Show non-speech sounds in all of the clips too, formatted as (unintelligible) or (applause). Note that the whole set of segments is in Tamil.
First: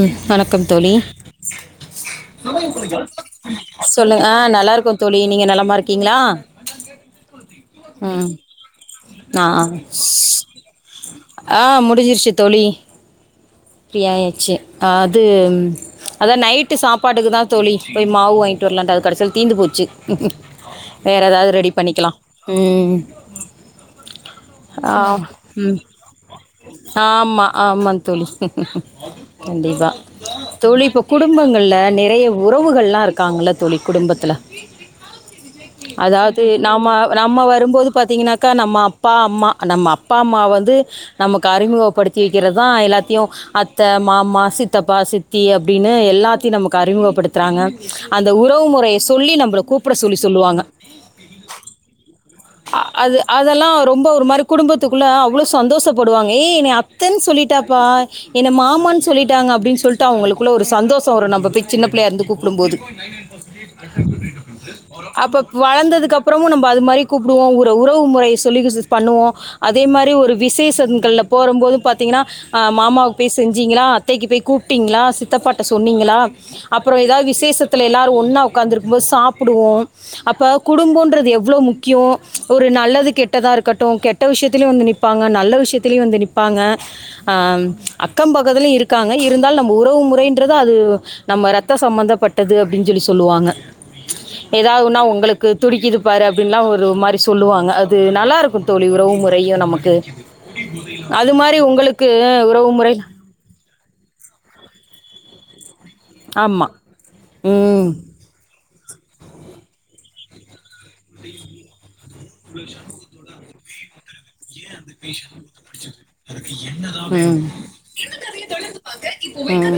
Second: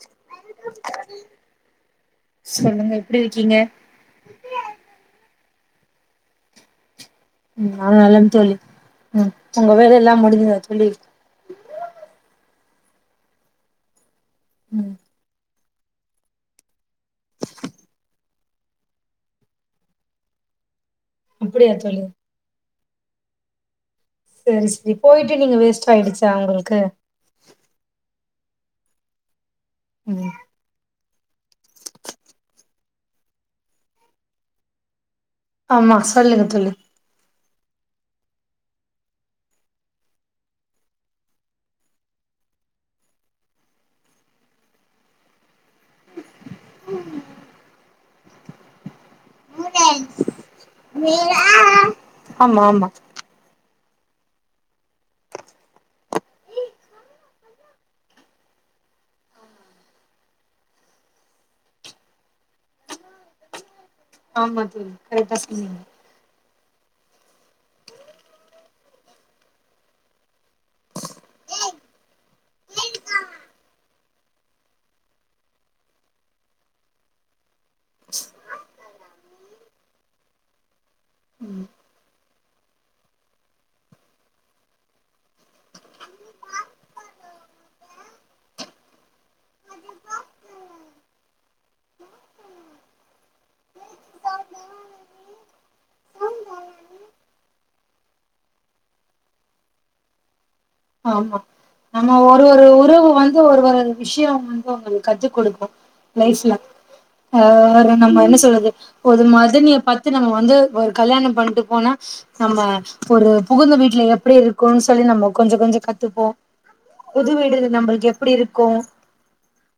ம் வணக்கம் தோழி சொல்லுங்க எப்டி இருக்கீங்க சொல்லு அ நல்லா இருக்கோம் தோழி நீங்க நலம் மா இருக்கீங்களா ம் நா நலம் ம் தோழி ம் ஆ உங்க வேலை எல்லா முடிஞ்சுதா தோழி ஆ ஃப்ரீ ஆயா ச்சி அ ம் அது அதான் நைட்டு சாப்பாட்டுக்கு தா தோழி போய் மாவு வாங்கிட்டு வரலான்ட்டு அது கடைசியல தீந்து போச்சு வேற ஏதாது ரெடி அப்டியா தோழி பண்ணிக்கலா ம் (inaudible) செரி செரி ஆ போயிட்டு நீங்க ம் வேஸ்ட் ஆயிடுச்சா உங்களுக்கு இன் ஆடியபிள் கண்டிப்பா ம் தோழி இப்போ குடும்பங்கள்ல நெறைய உறவுகள்லா இருக்காங்கள்ல தோழி குடும்பத்துல ஆமா அதாவது சொல்லுங்க தோழி நாம்ம நம்ம வரும்போது பாத்தீங்கன்னாக்கா நம்ம அப்பா அம்மா நம்ம அப்பா அம்மா வந்து நமக்கு அறிமுகப்படுத்தி வெக்கிறதா எல்லாத் த்தியு அத்த மாமா சித்தப்பா சித்தி அப்டின்னு எல்லாத்தியு நமக்கு அறிமுகப்படுத்துறாங்க அந்த உறவு முறைய சொல்லி நம்பள கூப்புட சொல்லி சொல்லுவாங்க ஆமா அ- ஆமா அது அதெல்லாம் ரொம்ப ஒரு மாரி குடும்பத்துக்குள்ள அவ்வளோ சந்தோஷப்படுவாங்க ஏ இவ அத்தன் சொல்லிட்டா பா என்ன மாமான் சொல்லிட்டாங்க அப்டின் சொல்ட்டு அவங்களுக்குள்ள ஒரு சந்தோஷோ வரு நம்ப பிச்சு சின்ன பிள்ளையா இருந்து கூப்புடும் போது ஆமா தோழி கரெக்டா அப்ப சொன்னீங்க வளந்ததுக்கு அப்புறமு நம் அது மாரி கூப்புடுவோ ஒரு உறவு முறை சொல்லி பண்ணுவோ அதே மாரி ஒரு விசேஷங்கள்ல போறம்போது பாத்தீங்கன்னா ஆ மாமாவுக்கு போய் செஞ்சீங்களா அத்தைக்கு போய் கூப்பிட்டீங்களா சித்தப்பாட்ட சொன்னீங்களா அப்புறோ ஏதாவது விசேஷத்துல எல்லாரு ஒன்னா உக்காந்து இருக்கும் போது சாப்புடுவோ அப்ப குடும்போம்ன்றது எவ்வளோ முக்கியோ ஒரு நல்லது கெட்டதா இருக்கட்டு கெட்ட விஷ்யத்திலயு வந்து நிப்பாங்க நல்ல விஷ்யத்திலயு வந்து நி்ப்பாங்க ஆம் அக்கம் பக்கத்துலயும் இருக்காங்க இருந்தாலு நம்ம உறவு முறைன்றது அது நம்ம ரத்த சம்பந்தப்பட்டது அப்டின் சொல்லி சொல்லுவாங்க ஏதாவதுன்னா உங்களுக்கு துடிக்குது பாரு அப்டின்லா ஒரு மாரி சொல்லுவாங்க அது நல்லா இருக்குந் தோழி உறவு முறையு நமக்கு அது ஆமா மாரி உங்களுக் நம்ம ஒரு ஒரு உறவு வந்து ஒரு ஒரு விஷ்யோ வந்து அவங்களுக்கு கத்து குடுக்கு லைப்ல ஆமாம் ஆ ம் நம்ம என்ன சொல்றது ஒரு மதனிய பாத் து நம்ம வந்து ஒர் கல்யாணம் பண்ட்டு போனா நம்ம ஒரு புகுந்த வீட்ல எப்படி இருக்கோனுன் சொல்லி நம்ம கொஞ்சோ கொஞ்சோ கத்துபோ புது வீடு நம்ப கெப் எப்டி இருக்கோ ம்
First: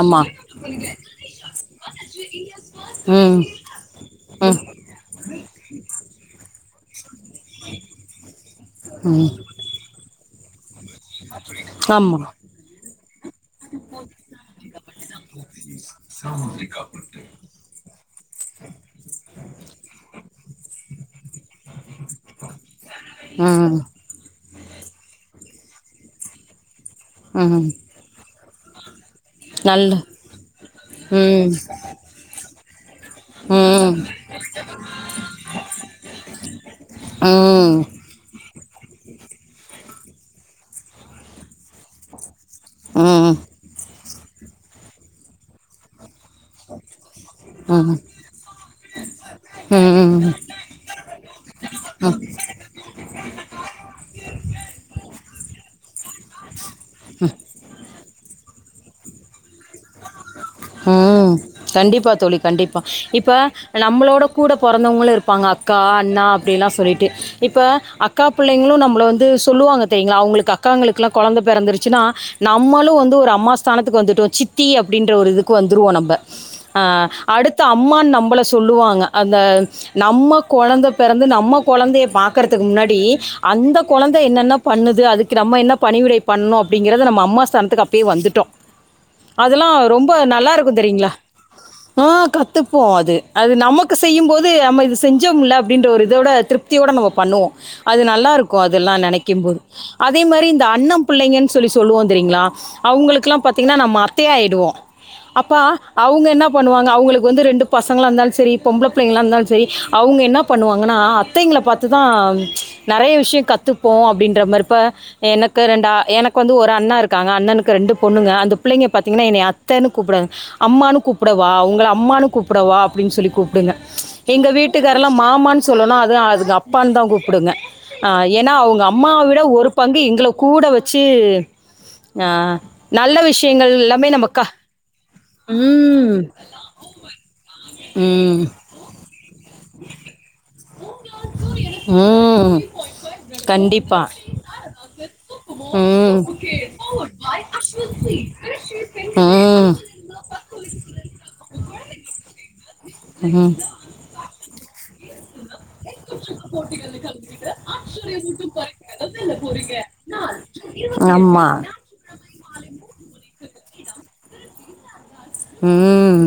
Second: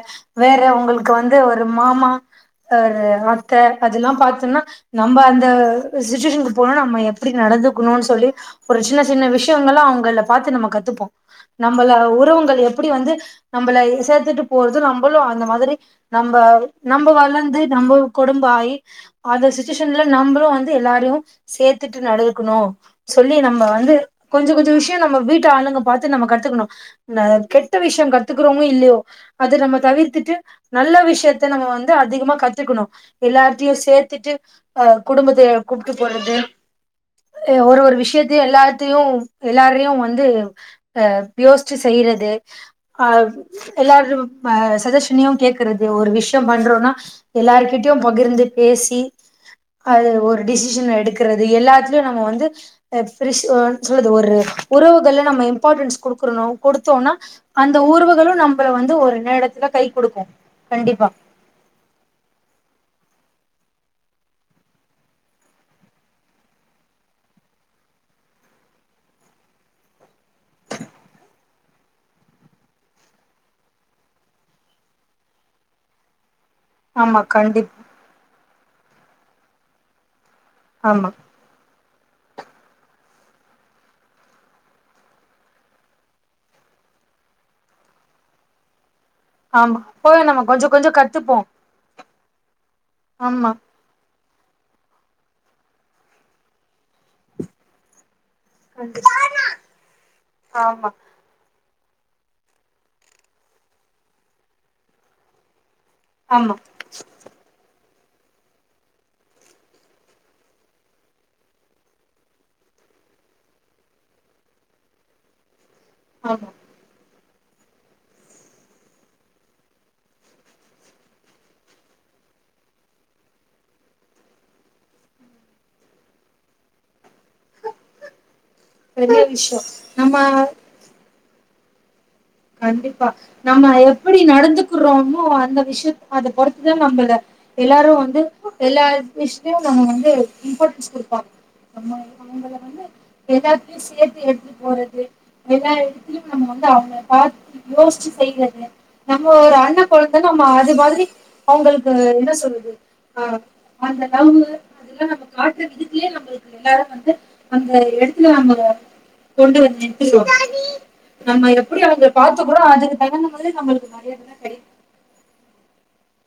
ஆமா வேற உங்களுக்கு வந்து ஒரு மாமா அ அத்த அதெல்லா ம் பாத்தோம்னா நம்ம அந் சுஸ்சுவேஷனுக்கு போனா நம்ம எப் எப்டி நடந்துக்கணுன் சொல்லி ஒரு சின்ன சின்ன ம் விஷ் உங்கள பாத்து நம்ம கத் ப்போ நம்மள ஆமாம் உறவங்கள் எப்படி வந்து நம்மளை சேர்த்துட்டு போறது நம்பளு அந்த மாதிரி நம்ப நம்ப வளந்து நம்பப கொடும்ப ஆயி அந்த சுஸ்சுவேஷன்ல நம்பளு வந் து எல்லாரயு சேத்துட்டு நடக்கணு சொல்லி நம்ம ம் வந்து கொஞ்சோ கொஞ்சோ விஷ்யோ நம்ம வீட்ட ஆளுங்க பாத்து நம்ப கத்துக்கணு இந்த ம் கெட்ட விஷ்யோங் கத்து க்குறோங்க இல்லயோ அது நம்ம நல்ல தவிர்த்துட்டு நல்ல விஷ்யத்த ம் நம்ம வந்து அதிகமா கத்துக்கணு ம் எல்லாத்தயு ம் சேத்துட்டு அ குடும்பத்த கூப்ட்டு போறது அ ஒரு ஒரு விஷ்யத்தயு எல்லா க்கு எல்லாரையு வந்து அ யோசுச்சு செய்றது அ ம் எல்லாரு இப்ப சஜஷனயு கேக்குறது ஒரு விஷ் யொ பண்றோன்னா எல்லார்கிட்டயு ம் பகிர்ந்து பேசி அது ம் ம் ஒரு டிசிஷன் எடுக்குறது எல்லாத்லயு நம்ம வந்து அ ஃப்ரிஷ்ஒ (unintelligible) ஒரு உறவுகள்ல நம்ம இம்பார்ட்ன்ஸ் கொடுக்கறணு கொடுத்தோன்னா அந்த உறவுகளு நம் த்துல வந்து ஒரு நேரத்துல கை குடுக்கு கண்டிப்பா ம் கண்டிப்பா தோழி கண்டிப்பா இப்ப நம்மளோட கூட பொறந்தவுங்களு இருப்பாங்க அக்கா அண்ணா அப்டில்லா சொல்லிட்டு இப்ப அக்கா பிள்ளைங்களு நம்ள வந்து சொல்லுவாங்க தெரியுங்ளா அவுங்களுக்கு அக்காங்களுக்லா கொழந்த பெறந்துருச்சுனா நம்மளு வந்து ஒரு அம்மா ஸ்தானத்துக்கு வந்துட்டோ சித்தி அ ப்டின்ற ஒரு இதுக்கு வந்துருவோ நம்ப அ ஆமா அடுத்த கண்டிப்பா அம்மான் நம்பள சொல்லுவாங்க அந்த நம்ம கொழந்த ஆமா பெறந்து நம்ம கொழந்தைய பாக்கற்துக்கு முன்னாடி அந்த கொழந்த என்னென்ன பண்ணுது அதுக்கு நம்ம என்ன பணிவிடை பண்ணு அப்டிங்கிறத நம்ம அம்மா ஸ்தனத்துக்கு அப்பயே வந்துட்டோ அதெல்லா ஆமா ரொம்ப போய் நம்ம கொஞ்ச நல்லாருக்கு கொஞ்ச தெரியிங்ளா கத்துப்போ ஆ த்துப்போ அது ஆமா அது நமக்கு செய்யும்போ து நம்ம இது செஞ்சோமுல்ல அப்டின்ற ஒரு இதோட திருப் தியோட நம்ம பண்ணுவோ அது நல்லாருக்கு அதெல்லா நெனக்கும் போது அதே மாரி இந்த ஆமா அண்ணம் புள்ளைங்கன் சொல்லி சொல்லுவோ தெரியிங்ளா அவுங்களுக்லா பாத்தீங்னா நம்ம அத் த்தயாயிடுவோ அப்பா அவுங்க என்ன ஆமா பண்ணுவாங்க அவுங்களுக் வந்து ரெண்டு பசங்களாருந்தால் செரி பொம்பள புள்ளைங்ளா இருந்தால் செரி அவுங்க என்ன பண்ணுவாங்கனா அத்தைங்கள பாத்துதா நறைய விஷ்யொ கத்துப்போ அப்டின்ற மாரு இப்ப என க்கு ரெண்டா எனக்கு ஆமா வந்து ஒரு அண்ணா இரு க்காங்க அண்ணனுக்கு ரெண்டு பொண்ணுங்க அந்த பிள்ளைங்க பாத்திங்கனா என்னய அத்தனு கூப்டாதுங்க அம்மானு கூப்புடவா உங்கள அம்மானு கூப்புடவா அப்டின் சொல்லி கூப்டுங்க எங்க வீட்டுகார்லா மாமான் சொல்லனு அது அதுங்க அப்பான் தா கூ ப்புடுங்க ஏன்னா அவுங்க அம்மாவ பெரிய விட விஷயோ ஒரு பங்கு எங்கள நம்ம கூட வச்சு ஆ நல்ல விஷ்யங்கள் ப்பிடி நடந்துக்குறோமோ அந்த விஷ்ய அத பொறுத்துதா நம்ளொட எல்லாரு வந்து ம் எல்லா விஷ் யம்‌ வந்து இன்பாட்டன்ஸ் குடுப்பாங்க நம்ம அவுங்கள ம் வந்து எல்லாத்லயு கண்டிப்பா சேத்து எடுத்து போறது எல்லா ம் எடத்துலயு நம்ம வந்து அவுங்க ள யோசிச்சு செய்றது நம்ம ஒரு ம் அண்ண கொழந்த நம்ம அது மாதிரி அவுங்களுக்கு என்ன சொல்றது அ ம் அந்த லவ் அதெல்லா நம்ம காட்ற விதத்துலயே நம்மளுக்கு எல்லாரு வந்து அந்த எடத்துல நம்ம கொண்டு வந்து நிற்த்திருவாங்க ஆமா நம்ம எ. ப்ப பாத்துக்கூட அதுக்கு தகுந்த மாரி நம்மளுக்கு மரியாத தா கெடைக்கு ம்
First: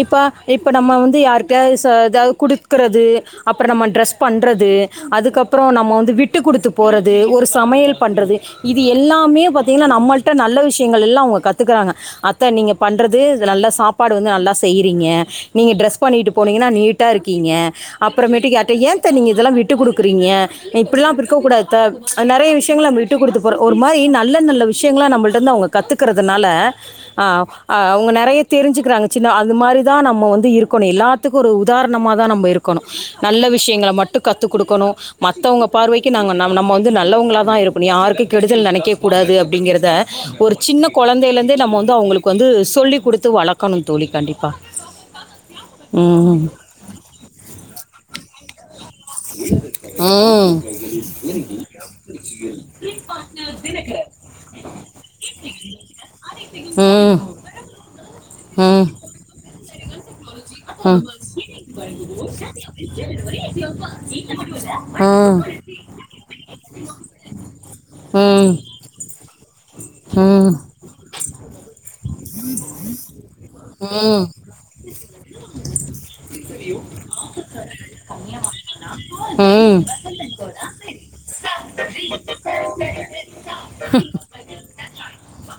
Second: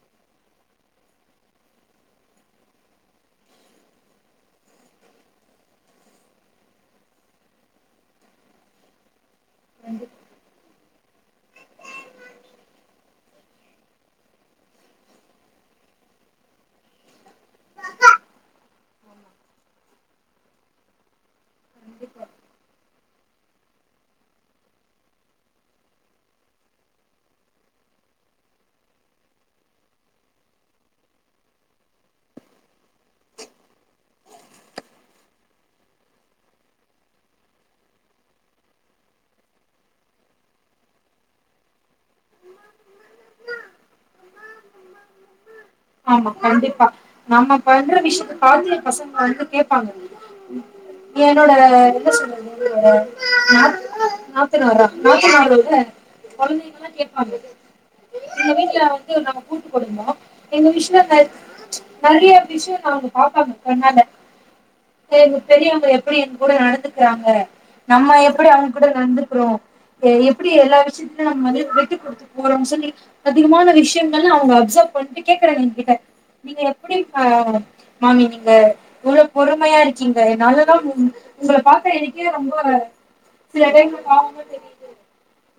இப்ப இப்ப நம்ம வந்து யாருட்டயாது ச எதாது குடுக்கறது அப்பற நம்ம ட்ரெஸ் பண்றது அதுக்கப்பறோ நம்ம வந்து விட்டு குடுத்து போறது ஒரு சமயல் பண்றது இது எல்லாமே பாத்தீங்கனா நம்மள்ட்ட நல்ல விஷ்யங்கள் எல்லா அவுங்க கத்துக்கிறாங்க அத்த நீங்க பண்ற (unintelligible) து நல்ல சாப்பாடு வந்து நல்லா செய்யிறீங்க நீங்க ட்ரெஸ் பண்ணிட்டு போனிங்கனா நீட்டா இருக்கிங்க அப்பறமேட்டு யார்ட ஏத்த நீங்க இதல்லா விட்டு குடுக்கிறிங்க இப்பிட்லா இரு க்க கூடாதுத்த அ நறைய விஷ்யங்கள்ல அ டு குடுத்து போற ஒரு மாரி நல்ல நல்ல விஷ்யங்களா நம்மள்டந்து அவுங்க கத்துக்குறதுனால அ அ வுங்க நறைய தெரிஞ்சிக்குறாங்க சின்னா அது மாரிதா நம்ம வந்து இருக்கனு எல்லாத்துக்கொரு உதாரணமா தா நம்ப இருக்கனு நல்ல விஷ்யங்கள மட்டு கத்துகுடுக்கணு மத்தவுங்க பார்வைக்கு நாங்க நம்ம வந்து நல்லவங்களா தா இருக்கணு யாருக்கு கெடுதல் நெனக்க கூடாது அப்டிங்கிறத ஒரு சின்ன கொழந்தைலெந்தே நம்ம வந்து அவுங்களுக்கு வந்து சொல்லி கொடுத்து வளர்க்கணும் தோழி கண்டிப்பாக ஆமா ம் கண்டிப்பா நம்ம பண்ற விஷ்யத்த பாத்து பசங்க வந்து கேப்பாங்க ம் இது என்னோட வேல என்ன சொல்றது (unintelligible) நா நாத்தனாரா நாத்தனாரோட கொழந்தைங்கள கேப் ம் ஆமா எங்க வீட்ல ம் வந்து நாங்க கூட்டு குடும்போ எங்க விஷ்யங்க நறைய விஷ்ய நாங்க பாப்பாங்க கண்ணால எங்க ம் பெரியவ்ங்க எப்பிடி என் கூட நடந்துக்குறாங்க நம்ம எப்பிடி ம் அவுங் கூட நடந்துக்கிறோ ம் எப்பிடி ம் எல்லா விஷ்யத்லயு நம்ம வந்து விட்டு குடுத்து (unintelligible) (unintelligible) அதிகமான விஷ்யங்கள ம் அவுங்க அப்சர்வ் பண்ட்டு கேக்குறாங்க என்கிட்ட நீங்க எப்பிடி ப மாமி நீங்க இவ்ளொ பொறுமையா ம் இருக்கீங்க என்னாலலா ம் உங்க பாக்குற எனக்கே ரொம்ப சில டைம்ல பாவமா தெரியிது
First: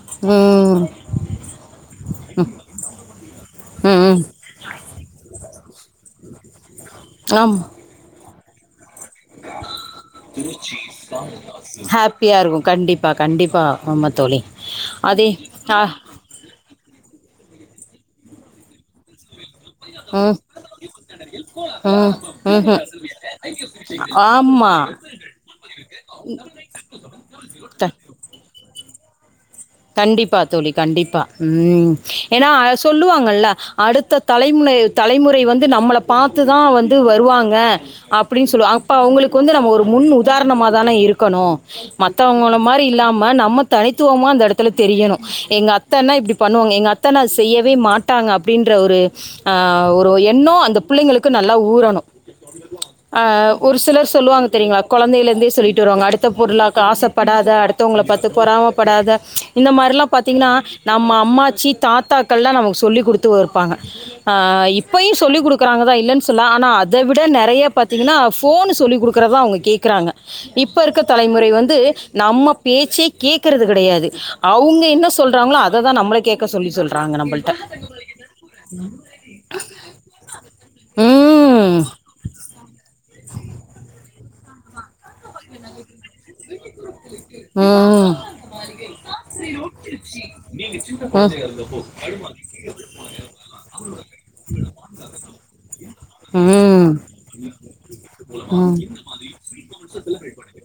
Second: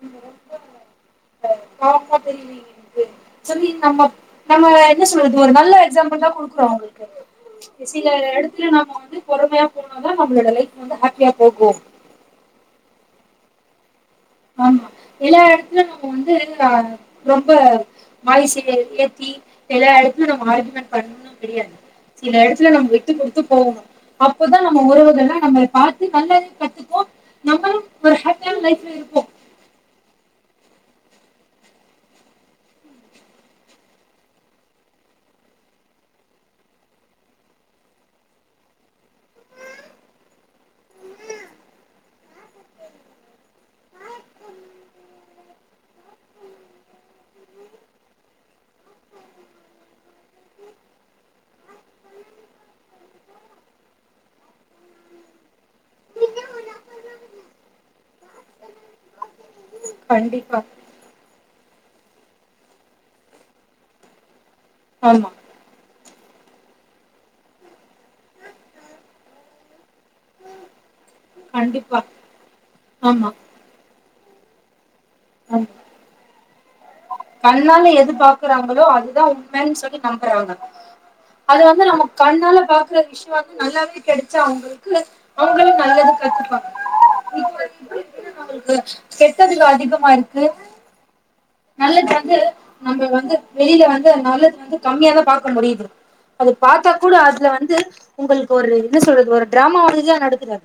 நீங்க ம் ரொம்ப பாவமா தெரியிரீங்கன்ட்டு சொல்லி நம்ம ம் நம்ம என்ன சொல்றது ஒரு நல்ல எக்ஸாம்பிள் தா குடுக்குறோ அவுங்களுக்கு அம் சில எடத்துல நாம வ ஹாப்பியா போகும் ஹாப்பியாருக்கு கண்டிப்பா கண்டிப்பா ஆமத் ஆமா எல்லா எடத்துல நம்ம வந்து ஆ ரொம்ப வாய்ஸு எ ஏத்தி எல்லா எடத்துலயு ம் நம்ம ஆர்க்யூமண்ட் பண்ணுனு கிடயாது சில ம் எடத்துல ம் நம்ப விட்டு குடுத்து போவுணு அப்பொதா நம்ம ஆமாம் உறவுகல்லா நம்மள பாத்து நல்லதயு கத்துக்கு நம்மளு த ஒரு ஹாப்பியான லைஃப்ல இரு கண்டிப்பா தோழி கண்டிப்பா ம் ஏனா சொல்லுவாங்கல்ல அடுத்த தலைமுனை தலைமுறை வந்து நம்மள பாத்துதா வந்து வருவாங்க அப்பிடின் சொல்லுவ அப்ப அவுங்களுக்கு வந்து நம்ம ஒரு முன் உதாரணமா தான இருக்கணு மத்தவுங்கள மாரி இல்லாம நம்ம தனித்துவமா அந்த எடத் துல தெரியனு எங்க அத்தன்னா இப்டி பண்ணுவாங்க எங்க அத்தன்னா அது செய்யவே மாட்டாங்க அப்டின்ற ஒரு அ ஒரு எண்ணொ அந்த பிள்ளைங்களுக்கு நல்லா ஊறணு அ ஒரு சிலர் சொல்வாங்க தெரியிங்ளா கொழந்தைலெந்தே சொல்லிட்டு வருவாங்க அடுத்த பொருளாக்க ஆசப்படாத அடுத்தவுங்கள பாத்து பொறாமப்படாத இந்த மார்லா பாத்தீங்கனா கண்டிப்பா நம்ம அம்மாச்சி தாத்தாக்கள்லா நமக்கு சொல்லி குடுத்து வருப்பாங்க ஆ இப்பயு ஆமா சொல்லி குடுக்குறாங்கதா இல்லன் சொல்ல ஆனா அத விட நெறைய பாத்தீங்கனா ஃபோன் சொல்லி குடுக்குறதா அவுங்க கேக்குறாங்க இப்ப இருக்க தலைமுறை வந்து கண்டிப்பா நம்ம பேச்சே ஆமா கேக்குறது கெடயாது அவுங்க என்ன சொல்றாங்களோ ஆமா. அததா நம்மள கேக்க சொல்லி சொல்கிறாங்க நம்மள்ட்ட கண்ணால எது பாக்குறாங்களோ அதுதா உண்மனு சொல்லி நம்புறாங்க அது ம் வந்து நம்ம கண்ணால பாக்குற விஷயோ வந்து நல்லாவே கெட சா அவ்ங்களு (inaudible) அவங்களு நல்லது கத்துப்பாங்க இது வந்து ம் இது நம்ளுக்கு கெட்டதுல அதிகமா இருக்கு ம் (inaudible) வந்து நம்ம வந்து வெளியில வந்து நல்லது வந்து கம்மியா (inaudible) பாக்க முடியுது அது பாத்தா ம் கூட அதுல வந் (inaudible) உங்களுக்கு ஒரு ம் இது சொல்றது ஒரு டிராமா வாதுதா நடக்குதது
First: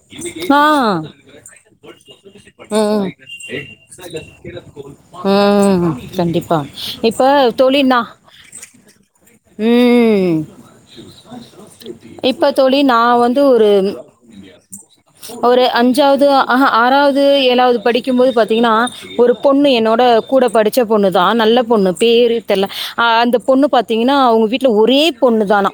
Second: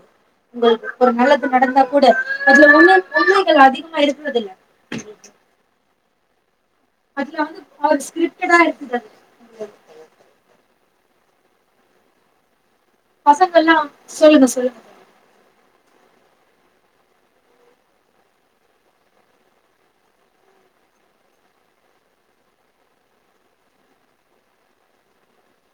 உங்களுக்கு ஒரு நல்லது நடந்தா கூட அதுல உண்மை உஉ உண்மைகள் அதிகமா இருக்கிறது இல்ல உ ஊ கண்டிப்பா இப்ப அதுல வந்து (inaudible) ஸ்கிரிப்டெடா இத்தது அது ஊ இப்பத் தோழி நா வந்து ஒரு பசங்கள்லா சொல்லுங்க சொல்லுங்க ஒரு அஞ் அஞ்சாவது ஆஹா ஆறாவது ஏழாவது படிக்கும்போது பாத்தீங்கன்னா ஒரு பொண்ணு என்னோட கூட படிச்ச பொண்ணு தா நல்ல பொண்ணு பேரு தெரில அந்த பொண்ணுப் பாத் திங்கனா அவங்க வீட்டுல ஒரே பொண்ணு தான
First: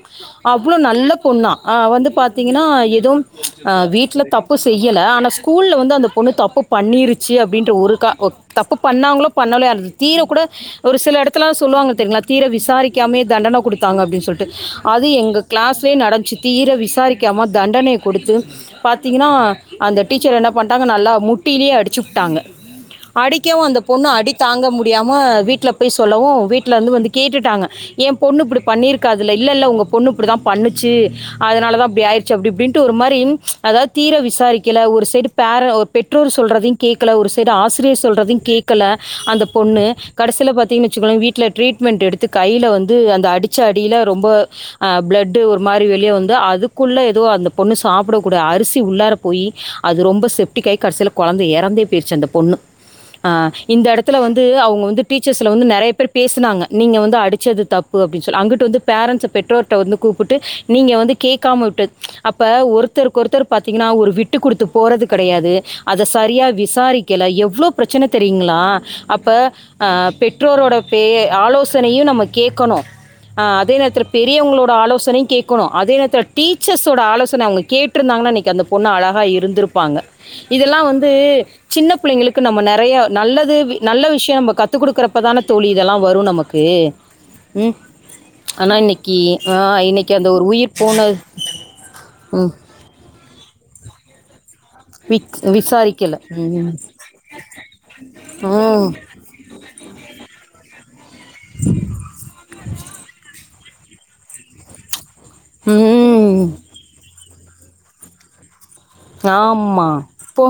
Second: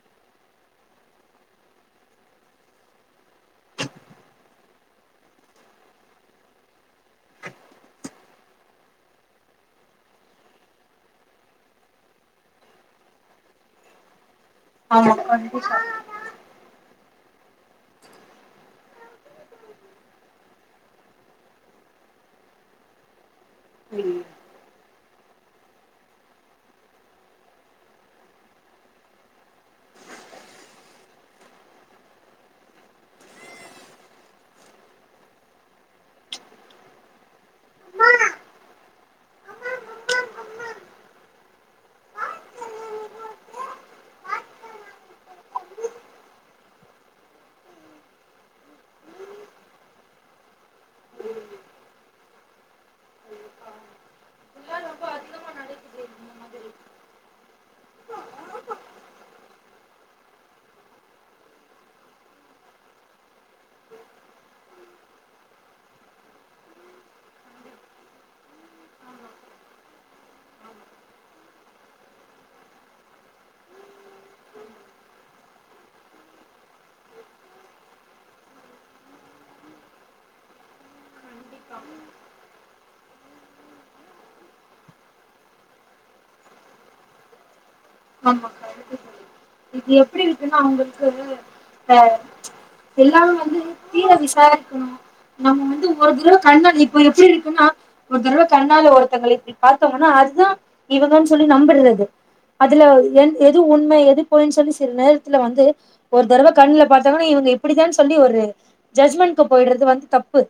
அவ்வள நல்ல பொண்ணா ஆ வந்து பாத்தீங்கன்னா எது ச் வீட்டுல தப்பு செய்யல ஆனா ஸ்கூல்ல வந்து அந்த பொண்ணு தப்பு பண்ணிருச்சு அப்படிங்கிற ஒரு காரணத் தப்பு பண்ணாங்களோ பண்ணலையோ அத தீர கூட ஒரு சில எடத்தலா சொல்லுவாங்க பாத்தீங்களா தீர விசாரிக் க்யாமே தண்டன குடுத்தாங்க அப்டின்னு சொல்லட் ட்டு அது ஆமா எங்க கிளாஸ்லயே நடந்த்சு தீர விசாரிக் க்கியம்மா தண்டனய குடுத்து பாத்தீங்னா அந்த டீச்சர் என்ன பண்டாங்க நல்லா முட்டிலே அடிச்சு புட்டாங்க அடிக் கவு அந்த பொண்ணு அடி தாங்க முடி யாம வீட்டில போய் சொல்லவு வீட்டலந்து வந்து கேட்டுட்டாங்க எ பொண்ணு இப்டி பண்ணிருக்காதுல இல்ல இல்ல உங்க பொண்ணு இப்டிதா பண்ணுச்சு அதனாலதா இப்டி ஆயிருச்சு அப்டி இப்டின்டு ஒரு மாரி இன் ச் அதாவது தீர விசாரிக்கல ஒரு சைடு பேர பெற்றோர் சொல்றதயு கேக்கல ஒரு சைடு ஆசிரியர் சொல்றதையு கேக்கல அந்த பொண்ணு கடேசில பாதிங்கனுவச்கோங்களே வீட்டுல ட்ரீட்மென்ட் எடுத்துக் கையில வந்து அந்த அடிச்ச அடில ரொம்ப பிளட்டு ஒரு மாரி வெளிய வந்து அதுக்குள்ள ஏதோ அந்த பொண்ணு சாப்புடக்க கூட அரிசி உள்ளார போய் அது ரொம்ப செப்டிக் ஆயி கடேசில கொழந்த எறந்தே போயிருச்சு அந்த பொண்ணு அ இந்த எடத்துல வந்து அவங்க வந்து டீச்சர்ஸ்ல வந்து நிறைய பேர் பேசினாங்க நீங்க வந்து டிச்சது தப்பு அப்டி சொல்லி அங்குட்டு வந்து பேரன்ஸ பெற்றொர்ட வந்து கூப்புட்டு நீங்க வந்து கேக்காம விட்டது அப்ப ஒருத்தருக்கு ஒருத்தர் பாத்தீங்கனா ஒரு விட்டு குடுத்து போறது கடையாது அத சரியா விசாரிக்கல எவ்ளோ பிரச்சன தெரியுங்கலா அப்ப அ பெற்றோரோட பே ஆலோசனையு நம்ம கேக்கணு ஆ அதே நேரத்துல பெரியவங்களோட ஆலோசனையு கேக்கணு அதே நேரத்துல டீச்சர்ஸ்ஸோட ஆலோசன அவங்க கேட்ருந்தாங்கனா அன்னைக்கு அந்த பொண்ணு அழகா இருந்திருப்பாங்க இதெல்லா வந்து கண்டிப்பா சின்ன பிள்ளைங்களுக்கு நம்ம நிறைய நல்லது நல்ல விஷயோ நம்ம கத்து குடுக்குறப்பதான தோழி இதெல்லா வரு நமக்கு ம். ஆமா கா ஆனா இன்னைக்கு ஆ இது இன்னைக்கு எப்படி அந்த ஒரு இருக்குன்னா உயிர் அவங்களுக்கு போனது அ ம். எல்லாமே வந்து தீர விசாரி அ விக் நம்ம வந்து ஒரு விசாரிக்கல. தரவ ம். கண்காணி இப்ப எப்படி இருக்குன்னா ஒரு தரவ ம். கண்ணால ஒருத்தங்கள இப்படி பாத்தோங்கன்னா அதுதா இவனுனு சொல்லி நம்புடுறது அதுல என் எது உண்மை எது பொய்ன்னு சொல்லி சில நேர இல்ல வந்து ஒரு ம். தரவ கண்ணுல பாத்தவொன்னே இவங்க இப் இப்டிதானு சொல்லி ஒரு ஜட்ஜ்மெண்ட்கு போயிடுறது ஆமா. வந்து தப்பு போ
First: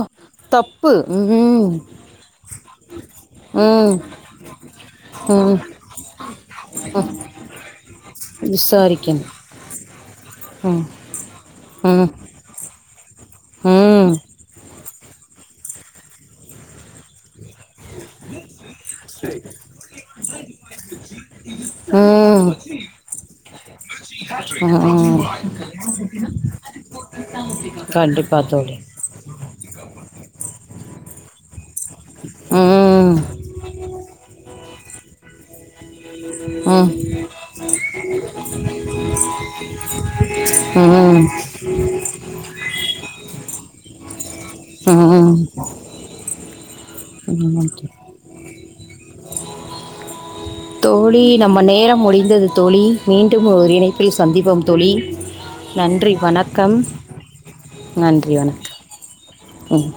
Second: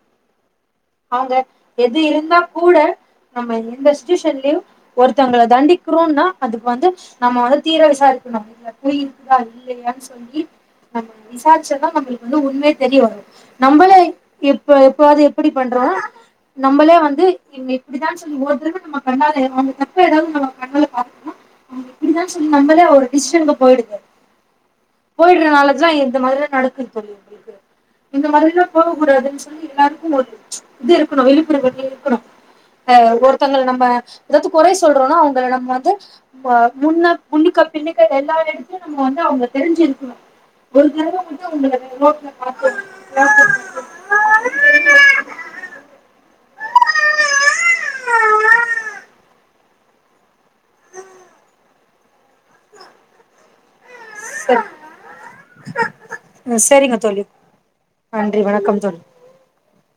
தப்பு. அவங்க ம். எது இருந்தா கூட நம்ம எந்த ம். சிட்வேஷன்லயு ஒருத்தவங்க ம். தண்டிக்கிறோனா அதுக்கு வந்து நம்ம வந்து தீர விசாரிக்கணு இதுல பொய் விசாரிக்கணும். இருக்குதா இல்லயானு சொல்லி ம். நம்ம விசாரிச்சாதா ம். நம்மளுக்கு வந்து உண்மயே தெரிய வரு நம்மளே ம் இப்ப இப்போவாது இப்டி பண்றோ நம்மளே வந்து இங்க இப்டித்தா சொல்லி ஒரு ட்ரிப் நம்ம கண்ணால அவங்க தப்ப ஏதாவது நம்ம கண்ணால பாக்கணு இப்படிதா ம் சொலி நம்மளே ஒரு டிஷ் ங்க போயிடுக்கு ம் போயிடுறதுனாலதா இந்த மாரிதா நடக்குது தோழி உங்ளுக்கு இந்த கண்டிப்பா மாரிலா தோழி போகக்க கூடாதுன்னு சொல்லி எல்லாருக் போது இது இருக்கணு விழுப்புணர்வு இரு க் னும் அ ம் ஒருத்தங்கள நம்ம ஏதாச்சு கொறை சொல்றோம்னா அவங்கள நம்ம வந்து ப்ப ம் முன்ன முன்னுக்க பின்னுக்க எல்லா இடத்தையு நம்ம வந்து அவங்க தெரிஞ்சிருக்கணு ஒரு தடவ ம் வந்து உங்கள ரோட்டுல ம் ம். பார்த்து தோழி நம்ம நேரம் முடிந்தது தோழி மீண்டும் ஒரு இணை ப்பியு சந்திப்போம் தோழி நன்றி வணக்கம் சரிங்க தோழி நன்றி வணக்கம் ம்